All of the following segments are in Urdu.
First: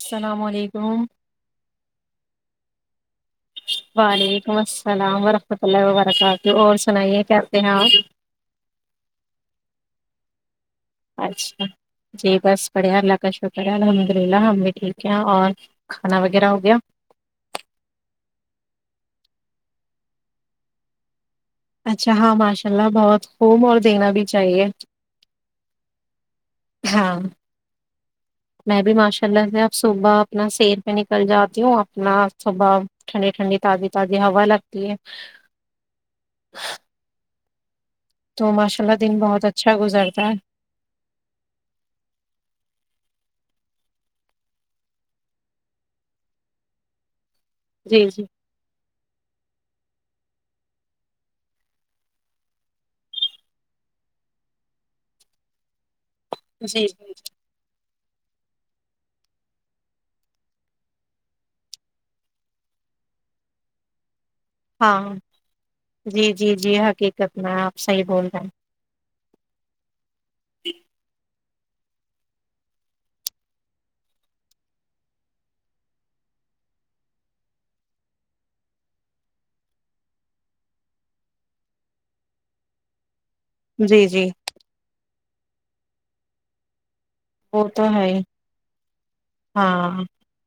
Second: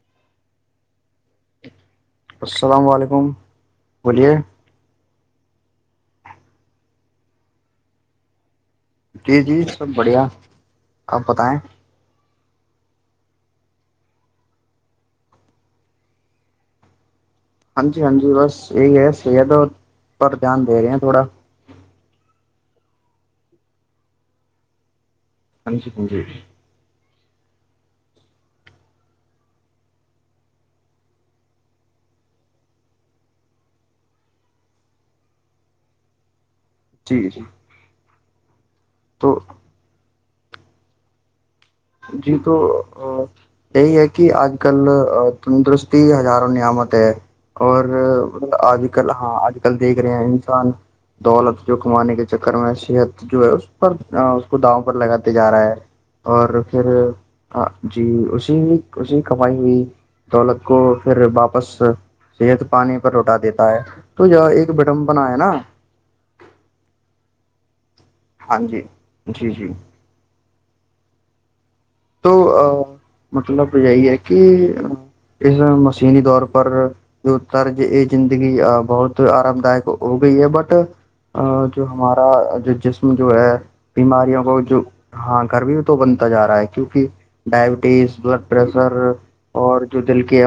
السلام علیکم [unintelligible] السلام علیکم [unintelligible] بولیے وعلیکم السلام [unintelligible] الام وورحمۃ اللہ وبرکات اور سنائیے کہتے ہیں آپ [unintelligible] جی جی سب بڑھیا [unintelligible] بتائیں اچھا جی بس [unintelligible] پڑھ اللہ کا شکر الحمد للہ ہم بھی ٹھیک ہیں اور کھانا وغیرہ ہو گیا [unintelligible] ہاں جی ہاں جی بس یہی ہے صحتوں پر دھیان دے رہے ہیں تھوڑا [unintelligible] اچھا ہاں ماشاء اللہ بہت خب اور دینا بھی چاہیے [unintelligible] ہ چ کنجی [unintelligible] ہاں [unintelligible] میں بھی ماشاء اللہ سے اب صبح اپنا سیر پہ نکل جاتی ہوں اپنا صبح ٹھنڈی ٹھنڈی تازی تازی ہوا لگتی ہے [unintelligible] جا [unintelligible] تو ماش [unintelligible] پلا دن بہت اچھا گزرتا ہے [unintelligible] جی تو یہی ہے کہ آج کل تندرستی ہزاروں نعمت ہے [unintelligible] اور جی جی آج کل ہاں آج [unintelligible] کل دیکھ رہے ہیں انسان دولت جو کمانے کے چکر میں صحت جو ہے اس پر اس کو داؤ پر لگاتے جا رہا ہے اور [unintelligible] پھر جی جی جی اس [unintelligible] ی اسی کمائی ہوئی دولت کو پھر واپس صحت پانی پر لوٹا دیتا ہے [unintelligible] ہاں بٹم بنا ہے نا جی جی جی حقیقت میں آپ صحیح بول رہے ہاں ہیں جی جی جی [inaudible] تو مطلب یہی ہے کہ اس مشینی طور پر جو طرج یہ زندگی بہت آرام دائک ہو گئی ہے بٹ جو ہمارا جو جسم جو ہے جی جی بیماریوں کو جو ہاں گر بھیی بنتا جا رہا ہے [unintelligible] وہ تو ہے ڈائبٹیز ہی بلڈ پریشر اور جو ہاں دل کے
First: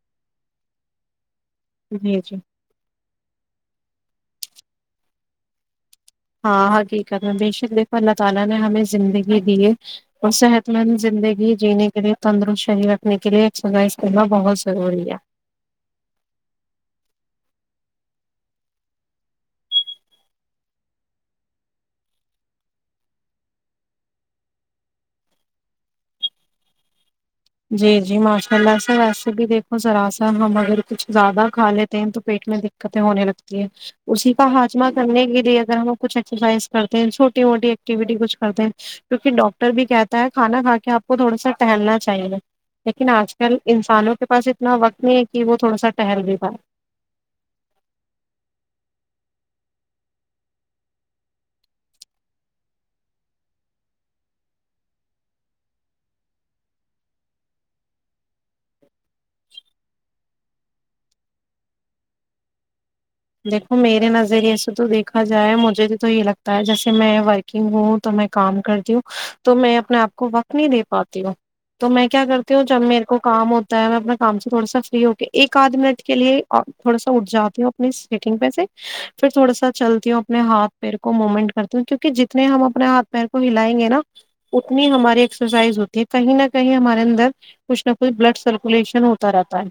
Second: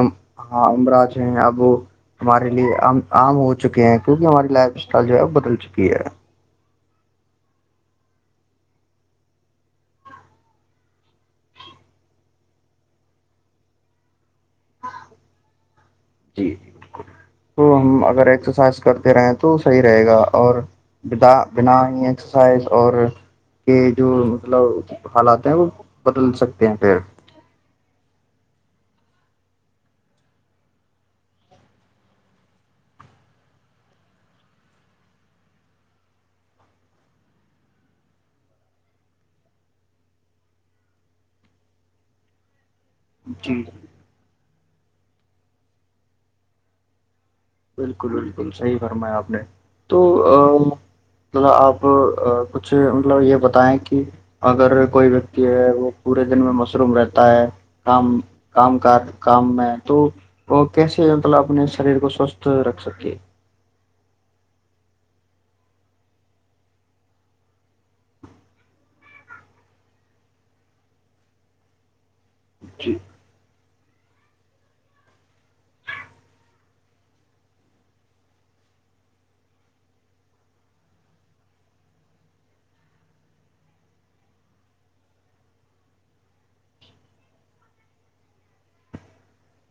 ہاں [unintelligible] وہ جی جی ہمارے لیے ہم عام ہو چکے ہیں کیونکہ ہماری لائف اسٹائل جو ہے وہ بدل چکی ہے ہاں حقیقت مے بے شک اللہ تعالی نے ہمیں زندگی دیے اور صحت مند زندگی جینے کے لیے تندر شہید رکھنے کے لیے اکسزایز اس کو بہت ضروری ہے تو ہم اگر ایکسرسائز کرتے رہیں تو صحیح رہے گا اور بد بنا ہی ایکسرسائز اور کے جو مطلب حالات ہیں وہ بدل سکتے ہیں پھر جی جی ماشاء اللہ سر ویسے بھی دیکھو ذرا سا ہم اگر کچھ زیادہ کھا لیتے ہیں تو پیٹ میں دقتیں ہونے لگتی ہے اسی کا ہاجمہ کرنے کے لیے اگر ہم کچھ ایکسرسائز کرتے ہیں چھوٹی موٹی ایکٹیویٹی کچھ کرتے ہیں کیکہ ڈاکٹر بھی کہتا ہے کھانا کھا کے آ کو تھوڑا سا ٹہلنا چاہیے لیکن آج کل جی انسانوں کے پاس اتنا وقت نہیں ہے کہ وہ تھوڑا سا ٹہل بھی پاائے بالکل بالکل صحیح فرمایا آپ نے تو مطلب آپ کچھ مطلب یہ بتائیں کہ اگر کوئی ویکتی ہے وہ پورے دن میں مشروم رہتا ہے کام کام کام میں تو وہ کیسے مطلب اپنے شریر کو سوست رکھ سکے دیکھو میرے نظریے سے تو دیکھا جائے مجھے تو تو یہ لگتا ہے جیسے میں ورکنگ ہوں تو میں کام کرتی ہوں تو میں اپنے آپ کو وقت نہیں دے پاتی ہوں تو میں کیا کر جب میرے کو کام ہوتا ہو میں اپنے کام سے تھوڑا فری ہو کے ایک آدھ منٹ کے لیے تھوڑا سا اٹھ جاتے ہوں اپنی سٹنگ پہ سے پھر تھوڑا سا چلتی ہوں اپنے ہاتھ پیر کو مومنٹ کرتی ہوں کیوںکہ جتنے ہم اپنے ہاتھ پیر کو ہلائیں گے نا اتنی ہماری ایکسرسائز ہوتی ہے کہیں نہ کہیں ہمارے اندر کچھ نہ کچھ بلڈ سرکولیشن ہوتا رہتا ہے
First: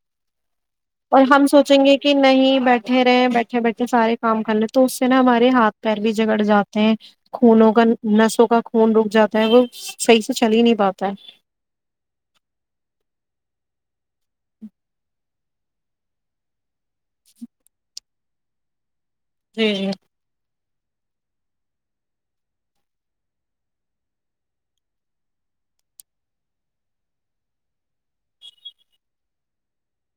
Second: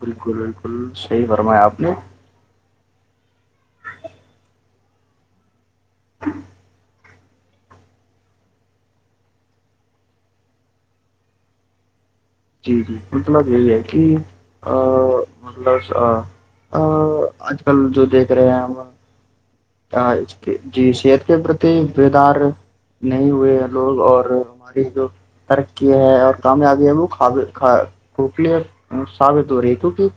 بالکل بالکل صحی فرمایا آپ چیں نے گے کہ نہیں بیٹھے بیٹھے رہے ہیں بیٹھے بیٹھے سارے کام کر لیں تو اس سے نا ہمارے ہاتھ پیر بھی جگڑ جاتے ہیں خونوں کا نسوں کا خون رک جاتا ہے وہ صحیح سے چل ہی نہیں پاتا ہے جی جی مطلب یہ ہے کہ ا مطلب اج کل جو دیکھ [unintelligible] جی جی آ، اس جی صحت کے پرتی بیدار نہیں ہوئے ہیں لوگ اور ہماری جو ترقی ہے اور کامیابی ہے وہ اب کپلی ثابت ہو رہی ہے کیونکہ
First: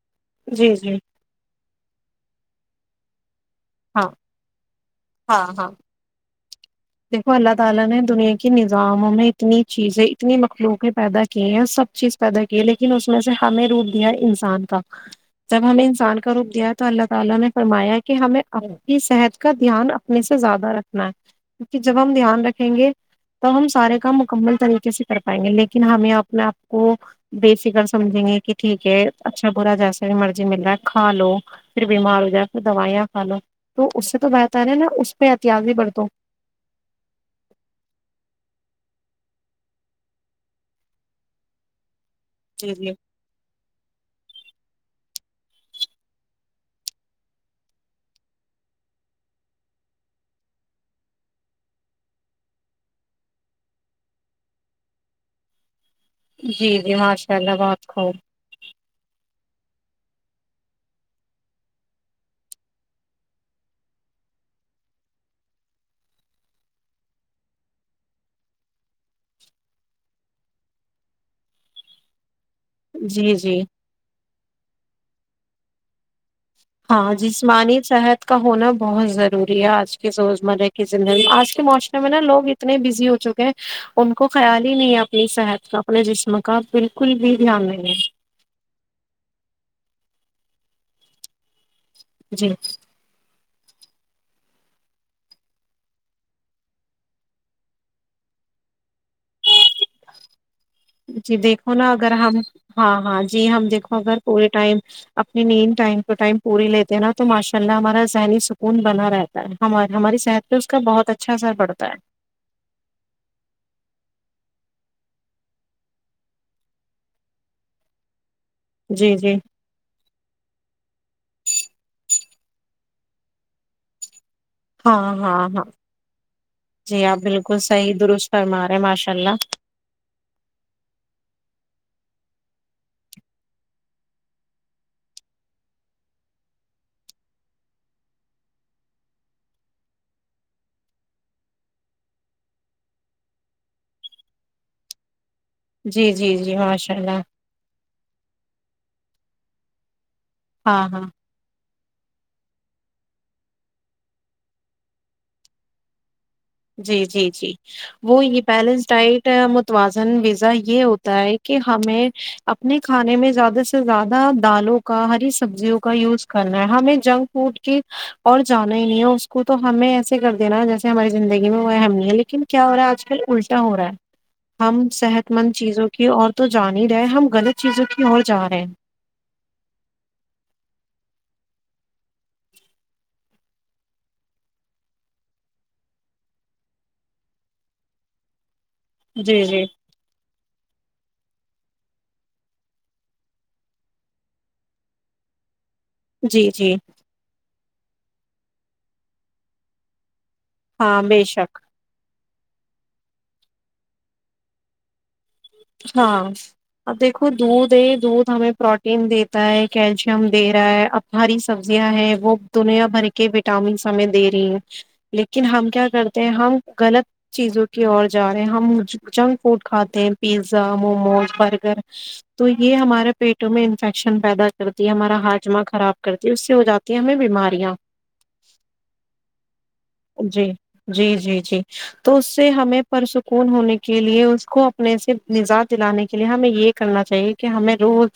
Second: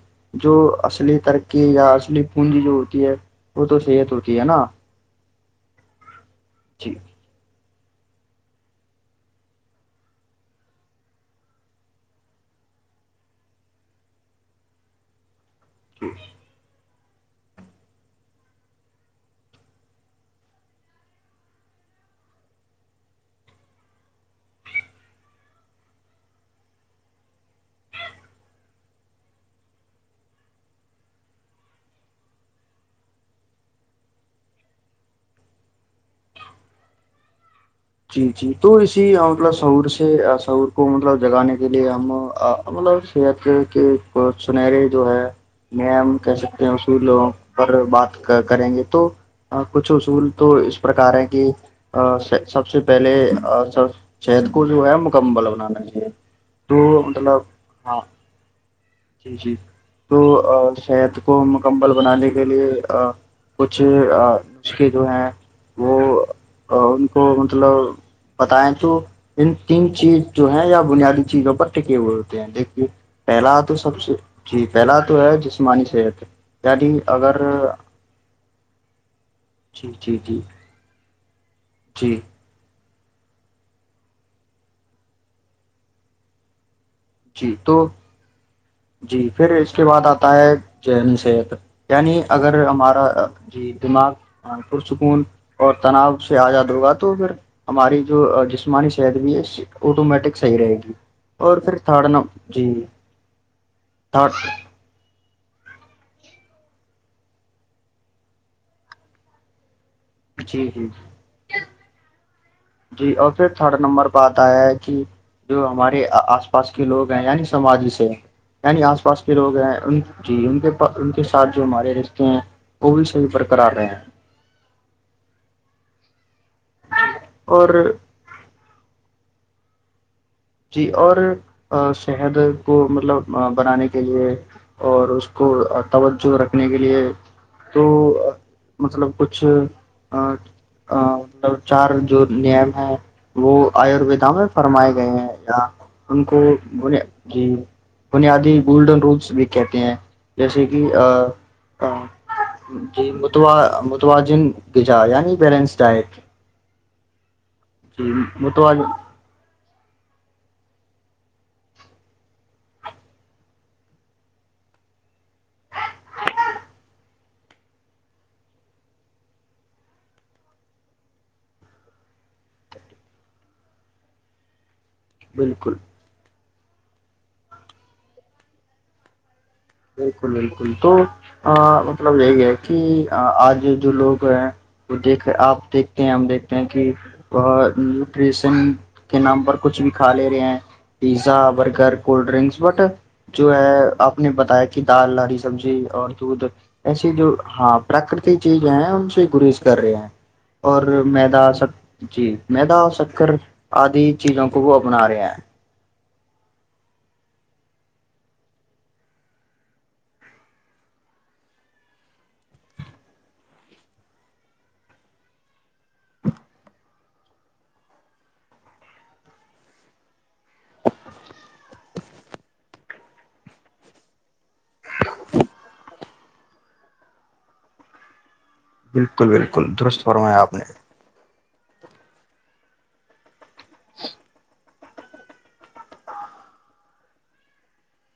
جو جی جی اصلی ترق کہ ار اسلی پونجی جو ہوتی ہے وہ تو ہاں صحت ہوتی ہے نا ہاں ہاں جی [unintelligible] تعالی نے دنیا کے نظاموں میں اتنی چیزیں اتنی مخلوقیں پیدا کی ہیں سب چیز پیدا کی لیکن اس میں سے ہمیں روپ دیا انسان کا جب ہمیں انسان کا روپ دیا تو اللہ تعالی نے فرمایا کہ ہمیں آپ کی صحت کا دھیان اپنے سے زیادہ رکھنا ہے کیونکہ جب ہم دھیان رکھیں گے توب ہم سارے کام مکمل طریقے سے کر پائیں گے لیکن ہمیں اپنے آپ کو بے فکر سمجھیں گے کہ ٹھیک ہے اچھا برا جیسا مرضی مل رہا ہے کھا لو پھر بیمار ہو جائے پھر دوائیاں کھا لو تو اس سے تو بہت رہے نا اس پہ احتیاط بھی برت جی جی تو اسی مطلب سور سے سور کو مطلب جگانے کے لیے ہم آ جی ہم جی سیا کہ کہ سنہرے جو ہے نیم کہہ سکتے ہیں اصول پر بات کریں گے تو کچھ اصول تو اس پرکار ہے کہ سب سے پہلے سب چہت کو جو ہے مکمل بنانا چاہیے جی جی تو ماشاء مطلب اللہ بات ہاں خوں جی جی تو صحت کو مکمل بنانے کے لیے کچھ نسخے جو ہیں وہ ان کو مطلب بتائیں تو ان تین چیز جو ہے یا بنیادی چیزوں پر ٹکے ہوئے ہوتے ہیں دیک جی جی جی پھیلا تو ہے جسمانی صحت یعنی ہاں اگر جسمانی صحت کا ہونا بہت ضروری ہے جی آج کے جی جی روزمرہ کی زندگی [inaudible] معوشم میں جی ناوگ اتنے ب ہو چکے ہیں ان کو خیال ہی نہیں ہے اپنی صحت کا اپنے جسم کا بالکل کل بھی جی دام تو نہیں ہے جی پھر اس کے بعد آتا ہے جین ست یعنی جی اگر ہمارا جی دماغ پرسکون اور تناؤ سے آزاد ہوگا تو پھر ہماری جو جسمانی صحت بھی ہے آٹو مٹک صحی رہے گی جی اور دیکھو پھر نا تھڈ اگر ن ہم جی ہاں تھرڈ [unintelligible] [unintelligible] جی جی [unintelligible] [unintelligible] جی جی [unintelligible] [unintelligible] [unintelligible] اور [unintelligible] [unintelligible] جی جی جی ماشاء اللہ [unintelligible] ہاں [unintelligible] ہاں [inaudible] [unintelligible] جی [unintelligible] متوازن [unintelligible] [unintelligible] [unintelligible] بالکل [unintelligible] [unintelligible] [unintelligible] جی [unintelligible] جی [unintelligible] جی [unintelligible] جی [unintelligible] ہاں [unintelligible] بے شک [unintelligible] [unintelligible] [unintelligible] [unintelligible] [unintelligible] [unintelligible] [unintelligible] جی جی [unintelligible] [unintelligible] [unintelligible] اپنے سے مزات دلانے کے لیے ہمیں یہ کرنا چاہیے کہ ہمیں روز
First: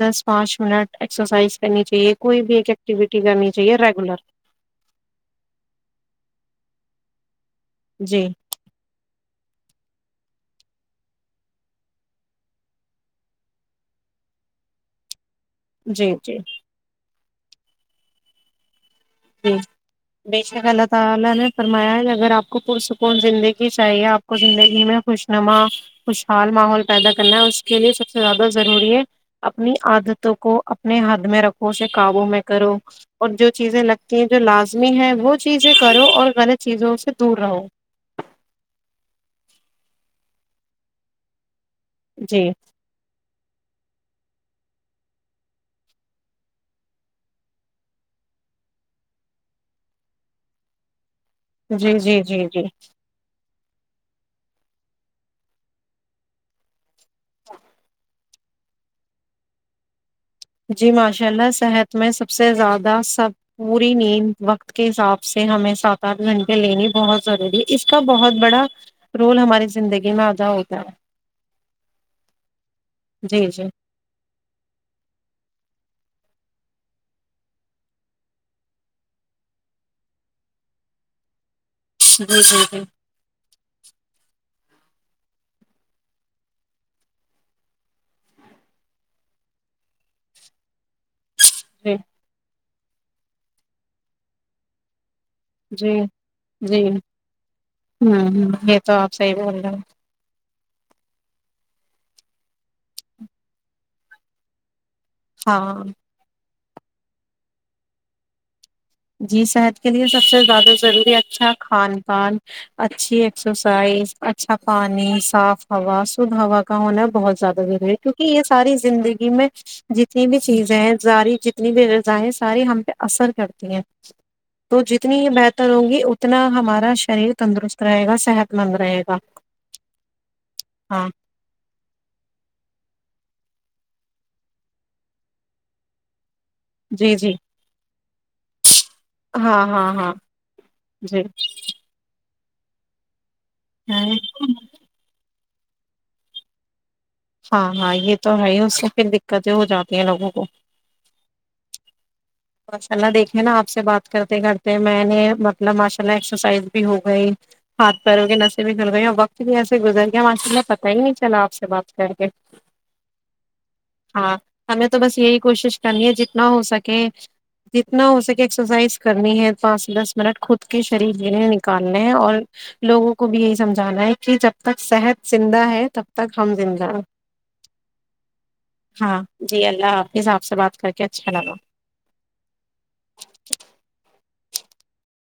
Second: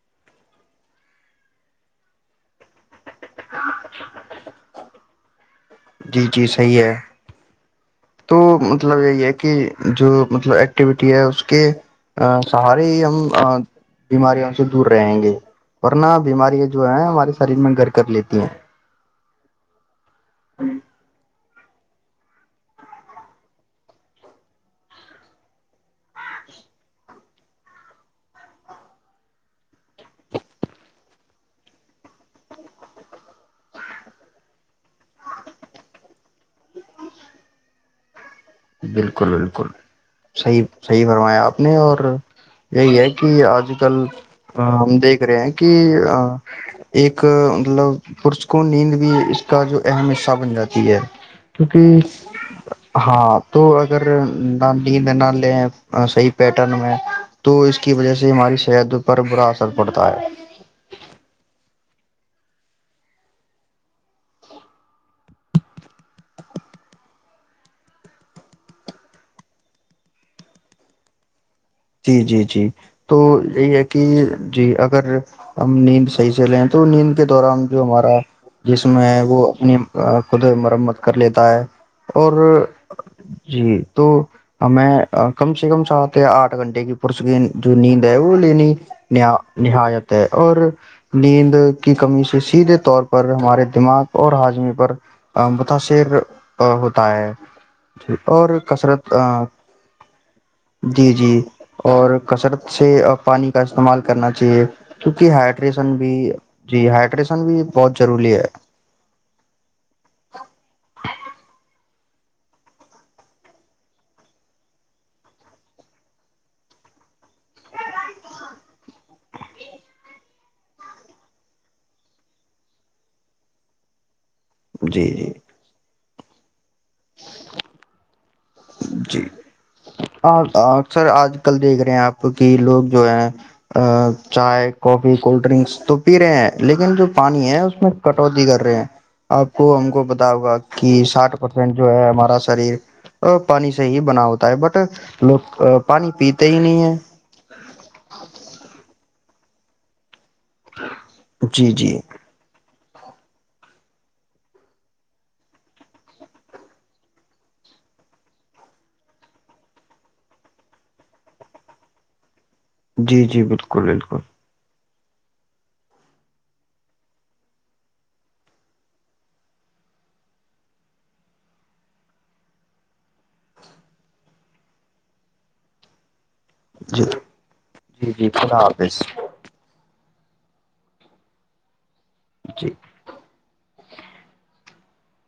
دس پانچ منٹ ایکسرسائز کرنی چاہیے کوئی بھی ایکٹیویٹی کرنی ج ریگولر جی جی صحیح ہے جی تو مطلب یہی ہے کہ جو مطلب ایکٹیویٹی ہے اس کے سہارے ہی ہم بیماریوں سے دور رہیں گے جی ورنہ جی بیمارییاں جو ہے ہماری شریر میں گر کر لیتی ہیں [inaudible] کہ جو لازمی ہے وہ چیزیں کرو اور غلط چیزوں سے دور رہو بالکل بالکل صحیح صحیح فرمایں آپ نہیں اور جی یہی ہے کہ آج کل ہم دیکھ رہے ہیں کہ ایک مطلب پس کو نیند بھی اس کا جو اہم حصہ بن جاتی ہے جی کیونکہ جی جی جی ہاں تو اگر نیند نہ لیں صحیح پیٹرن میں تو اس کی وجہ سے ہماری صحت پر برا اثر پڑتا ہے جی ماشاء اللہ صحت اس میں سب سے زیادہ سب پوری نیند وقت کے حساب سے ہمیں سات آٹھ گھنٹے لینی بہت ضروری ہے اس کا بہت بڑا رول ہماری زندگی میں ادا ہوتا ہے جی جی جی تو جی جی یہی ہے کہ جی اگر ہم نیند صحیح سے لیں تو نیند کے دوران جو ہمارا جسم ہے وہ اپنی خود مرمت کر لیتا ہے جی اور جی جی تو ہمیں کم سے کم سات آٹھ آٹھ گھنٹے کی پس کی جو نیند ہے وہ لینی نہایت ہے اور نیند کی جی کمی سے سیدھے طور پر ہمارے دماغ اور ہاجمی پر جی متاثر جی جی ہوتا ہے ہوں اور یہ تو آپ کثرت صحیح بول رہے ہو جی جی اور کثرت سے پانی کا استعمال کرنا چاہیے کیونکہ ہاں ہائڈریشن بھی جی ہائڈریشن بھی بہت ضروری ہے جی صحت کے لیے سب سے زیادہ ضروری اچھا کھان ال اچھی ایکسرسائز اچھا پانی صاف ہوا سدھ ہوا کا ہونا بہت زیادہ ضروری ہے کیوںکہ یہ ساری زندگی میں جتنی بھی چیزیں ہیں ساری جتنی بھی غذایں ساری ہم پہ اثر کرتی ہیں س تو جی جتنی ہی جی بہتر ہوں گی ا اتنا ہمارا شریر تندرست رہے گا صحت مند رہے گا جی اکثر ہاں آج کل دیکھ رہے ہیں آپ کہ لوگ جو ہیں ا چائے کافی کولڈ ڈرنکس تو پی رہے ہیں لیکن جو جی جی پانی ہے اس میں کٹوتی کر رہے ہیں آپ ہاں کو ہاں ہم کو ہاں بتا ہوگا کہ ساٹھ پرسینٹ جو ہے ہمارا [unintelligible] پانی سے ہی بنا ہوتا جی ہے بٹ لوگ ا پانی پیتے ہی نہیں ہے ہاں ہاں یہ تو ہے ہی اس پھر د تیں ہو جاتی ہیںوگوں کو جی جی ماشاء اللہ دیکھے نا آپ سے بات کرتے کرتے میں نے مطلب ماشاء اللہ ایکسرسائز بھی ہو گئی ہاتھ پیروں کے نشے بھی گر گئی اور وقت بھی ایسے گزر گیا ماشاء اللہ پتا ہی نہیں چلا آپ سے بات کر کے جی جی بالکل بالکل ہاں ہمیں تو بس یہی کوشش کرنی ہے جتنا ہو سکے جتنا ہو سکے ایکسرسائز کرنی ہے پانچ سے دس منٹ خود کے شریر لینے نکالنے ہے اور لوگوں کو بھی یہی سمجھانا ہے کہ جب تک صحت زندہ ہے تب کم زندہ جی جی جی خدا حافظ ہاں جی اللہ حافظ حساب سے بات کر کے اچھا لگا [unintelligible]